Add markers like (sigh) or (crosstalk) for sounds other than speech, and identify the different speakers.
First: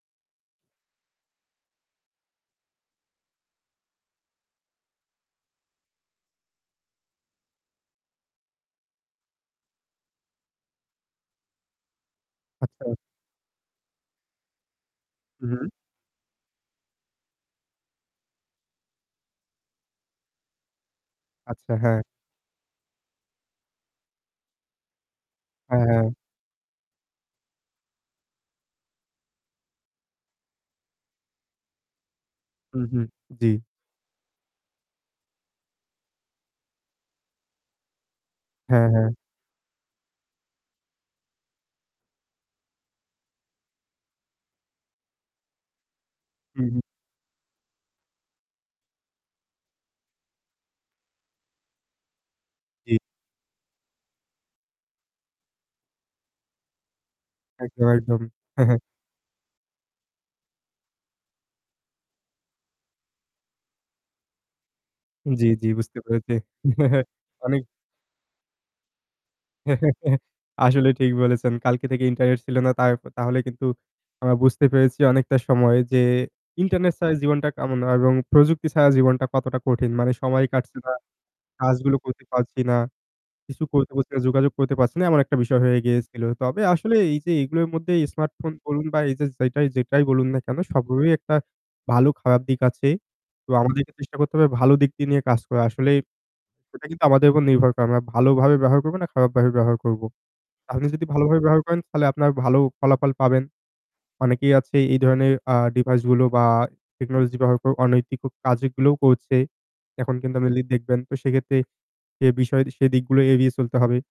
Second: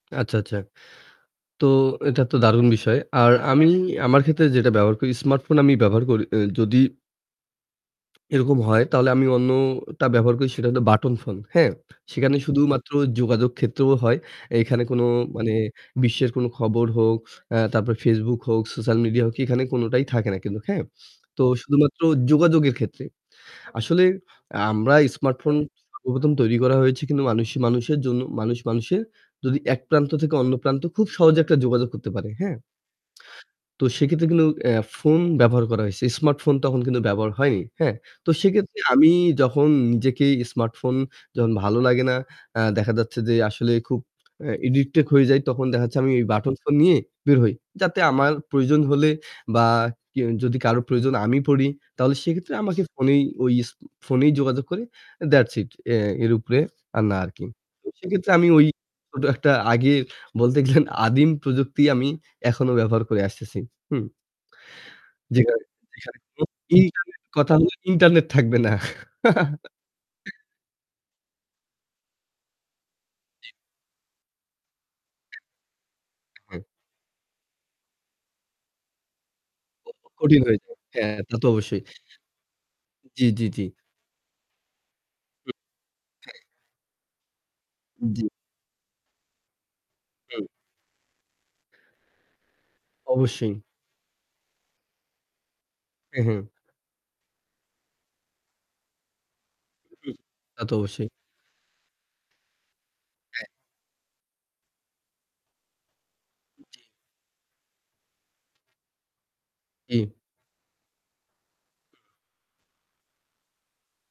Speaker 1: আচ্ছা, আচ্ছা। তো এটা তো দারুণ বিষয়। আর আমি আমার ক্ষেত্রে যেটা ব্যবহার করি স্মার্টফোন আমি ব্যবহার করি, আ যদি (smacks lips) (swallows) এরকম হয় তাহলে আমি অন্যটা ব্যবহার করি সেটা হলো বাটন ফোন হ্যাঁ? সেখানে শুধুমাত্র
Speaker 2: আচ্ছা।
Speaker 1: যোগাযোগ ক্ষেত্রেও হয়। এখানে কোন
Speaker 2: হু,
Speaker 1: মানে
Speaker 2: হু।
Speaker 1: বিশ্বের কোন খবর হোক, আ তারপরে Facebook হোক, সোশ্যাল মিডিয়া হোক এখানে কোনটাই থাকে না কিন্তু। হ্যাঁ? তো
Speaker 2: আচ্ছা,
Speaker 1: শুধুমাত্র
Speaker 2: হ্যাঁ।
Speaker 1: যোগাযোগের ক্ষেত্রে। আসলে আমরা স্মার্টফোন
Speaker 2: হ্যাঁ, হ্যাঁ।
Speaker 1: সর্বপ্রথম তৈরি করা হয়েছে কিন্তু মানুষই মানুষের জন্য, মানুষ মানুষের যদি এক প্রান্ত থেকে অন্য প্রান্ত খুব সহজে একটা যোগাযোগ করতে পারে, হ্যাঁ।
Speaker 2: হু, হু। জি।
Speaker 1: তো সেক্ষেত্রে কিন্তু আ ফোন ব্যবহার করা হইছে। স্মার্টফোন তখন কিন্তু ব্যবহার হয়নি। হ্যাঁ? তো সেক্ষেত্রে
Speaker 2: হ্যাঁ,
Speaker 1: আমি
Speaker 2: হ্যাঁ।
Speaker 1: যখন নিজেকেই স্মার্টফোন যখন ভালো লাগে না, আ দেখা যাচ্ছে যে আসলে খুব আ অ্যাডিক্টেড হয়ে যাই তখন দেখা যাচ্ছে আমি এই বাটন
Speaker 2: হু,
Speaker 1: ফোন
Speaker 2: হু।
Speaker 1: নিয়ে বের হই। যাতে আমার প্রয়োজন হলে বা কেউ যদি কারো প্রয়োজন আমি পড়ি তাহলে সেক্ষেত্রে আমাকে
Speaker 2: জি।
Speaker 1: ফোনেই ওই এস ফোনেই যোগাযোগ করে। that's it আ এর উপরে আর না আরকি। তো
Speaker 2: একদম, একদম।
Speaker 1: সেক্ষেত্রে আমি ওই
Speaker 2: (chuckles)
Speaker 1: ছোট একটা আগে বলতে গেলেন আদিম প্রযুক্তি আমি এখনো ব্যবহার করে আসতেছি। হুম।
Speaker 2: জি,
Speaker 1: যেখানে
Speaker 2: জি বুঝতে পেরেছি।
Speaker 1: (unintelligible)
Speaker 2: (chuckles)
Speaker 1: ইন্টারনেট কথা
Speaker 2: অনেক
Speaker 1: হল ইন্টারনেট থাকবে না।
Speaker 2: (chuckles)
Speaker 1: (chuckles)
Speaker 2: আসলে ঠিক বলেছেন। কালকে থেকে ইন্টারনেট ছিল না। তার তাহলে
Speaker 1: জি।
Speaker 2: কিন্তু আমরা বুঝতে পেরেছি অনেকটা সময় যে
Speaker 1: হুম।
Speaker 2: ইন্টারনেট ছাড়া জীবনটা কেমন না এবং প্রযুক্তি ছাড়া জীবনটা কতটা
Speaker 1: ক
Speaker 2: কঠিন।
Speaker 1: ক
Speaker 2: মানে
Speaker 1: কঠিন
Speaker 2: সময়
Speaker 1: হয়ে যায়।
Speaker 2: কাটছে না।
Speaker 1: হ্যাঁ, তা তো অবশ্যই।
Speaker 2: কাজগুলো করতে পারছি না।
Speaker 1: জি, জি, জি।
Speaker 2: কিছু করতে পারছি না, যোগাযোগ করতে পারছি না। এমন একটা
Speaker 1: হুম,
Speaker 2: বিষয় হয়ে গিয়েছিল।
Speaker 1: হ্যাঁ।
Speaker 2: তবে আসলে এই যে এগুলোর মধ্যে
Speaker 1: জি।
Speaker 2: স্মার্ট ফোন বলুন বা এই যে যেটাই যেটাই বলুন না
Speaker 1: হুম।
Speaker 2: কেন সবগুলোর একটা ভালো খারাপ দিক আছে। তো
Speaker 1: অবশ্যই।
Speaker 2: আমাদেরকে চেষ্টা করতে হবে ভালো দিক টি নিয়ে কাজ করা। আসলেই
Speaker 1: হু, হু।
Speaker 2: এটা কিন্তু আমাদের উপর নির্ভর করে। আমরা ভালোভাবে ব্যবহার করব না খারাপ ভাবে ব্যবহার করব।
Speaker 1: জি। তা তো
Speaker 2: আপনি যদি
Speaker 1: অবশ্যই।
Speaker 2: ভালোভাবে ব্যবহার করেন তাহলে আপনার ভালো ফলাফল পাবেন।
Speaker 1: হ্যাঁ।
Speaker 2: অনেকেই আছে এই ধরনের আ ডিভাইস গুলো বা
Speaker 1: জি।
Speaker 2: টেকনোলজি ব্যবহার অনৈতিক কাজগুলোও করছে।
Speaker 1: হুম।
Speaker 2: এখন কিন্তু (unintelligible) আপনি দেখবেন। তো সেক্ষেত্রে
Speaker 1: হু।
Speaker 2: সে বিষয় সে দিকগুলো এড়িয়ে চলতে হবে।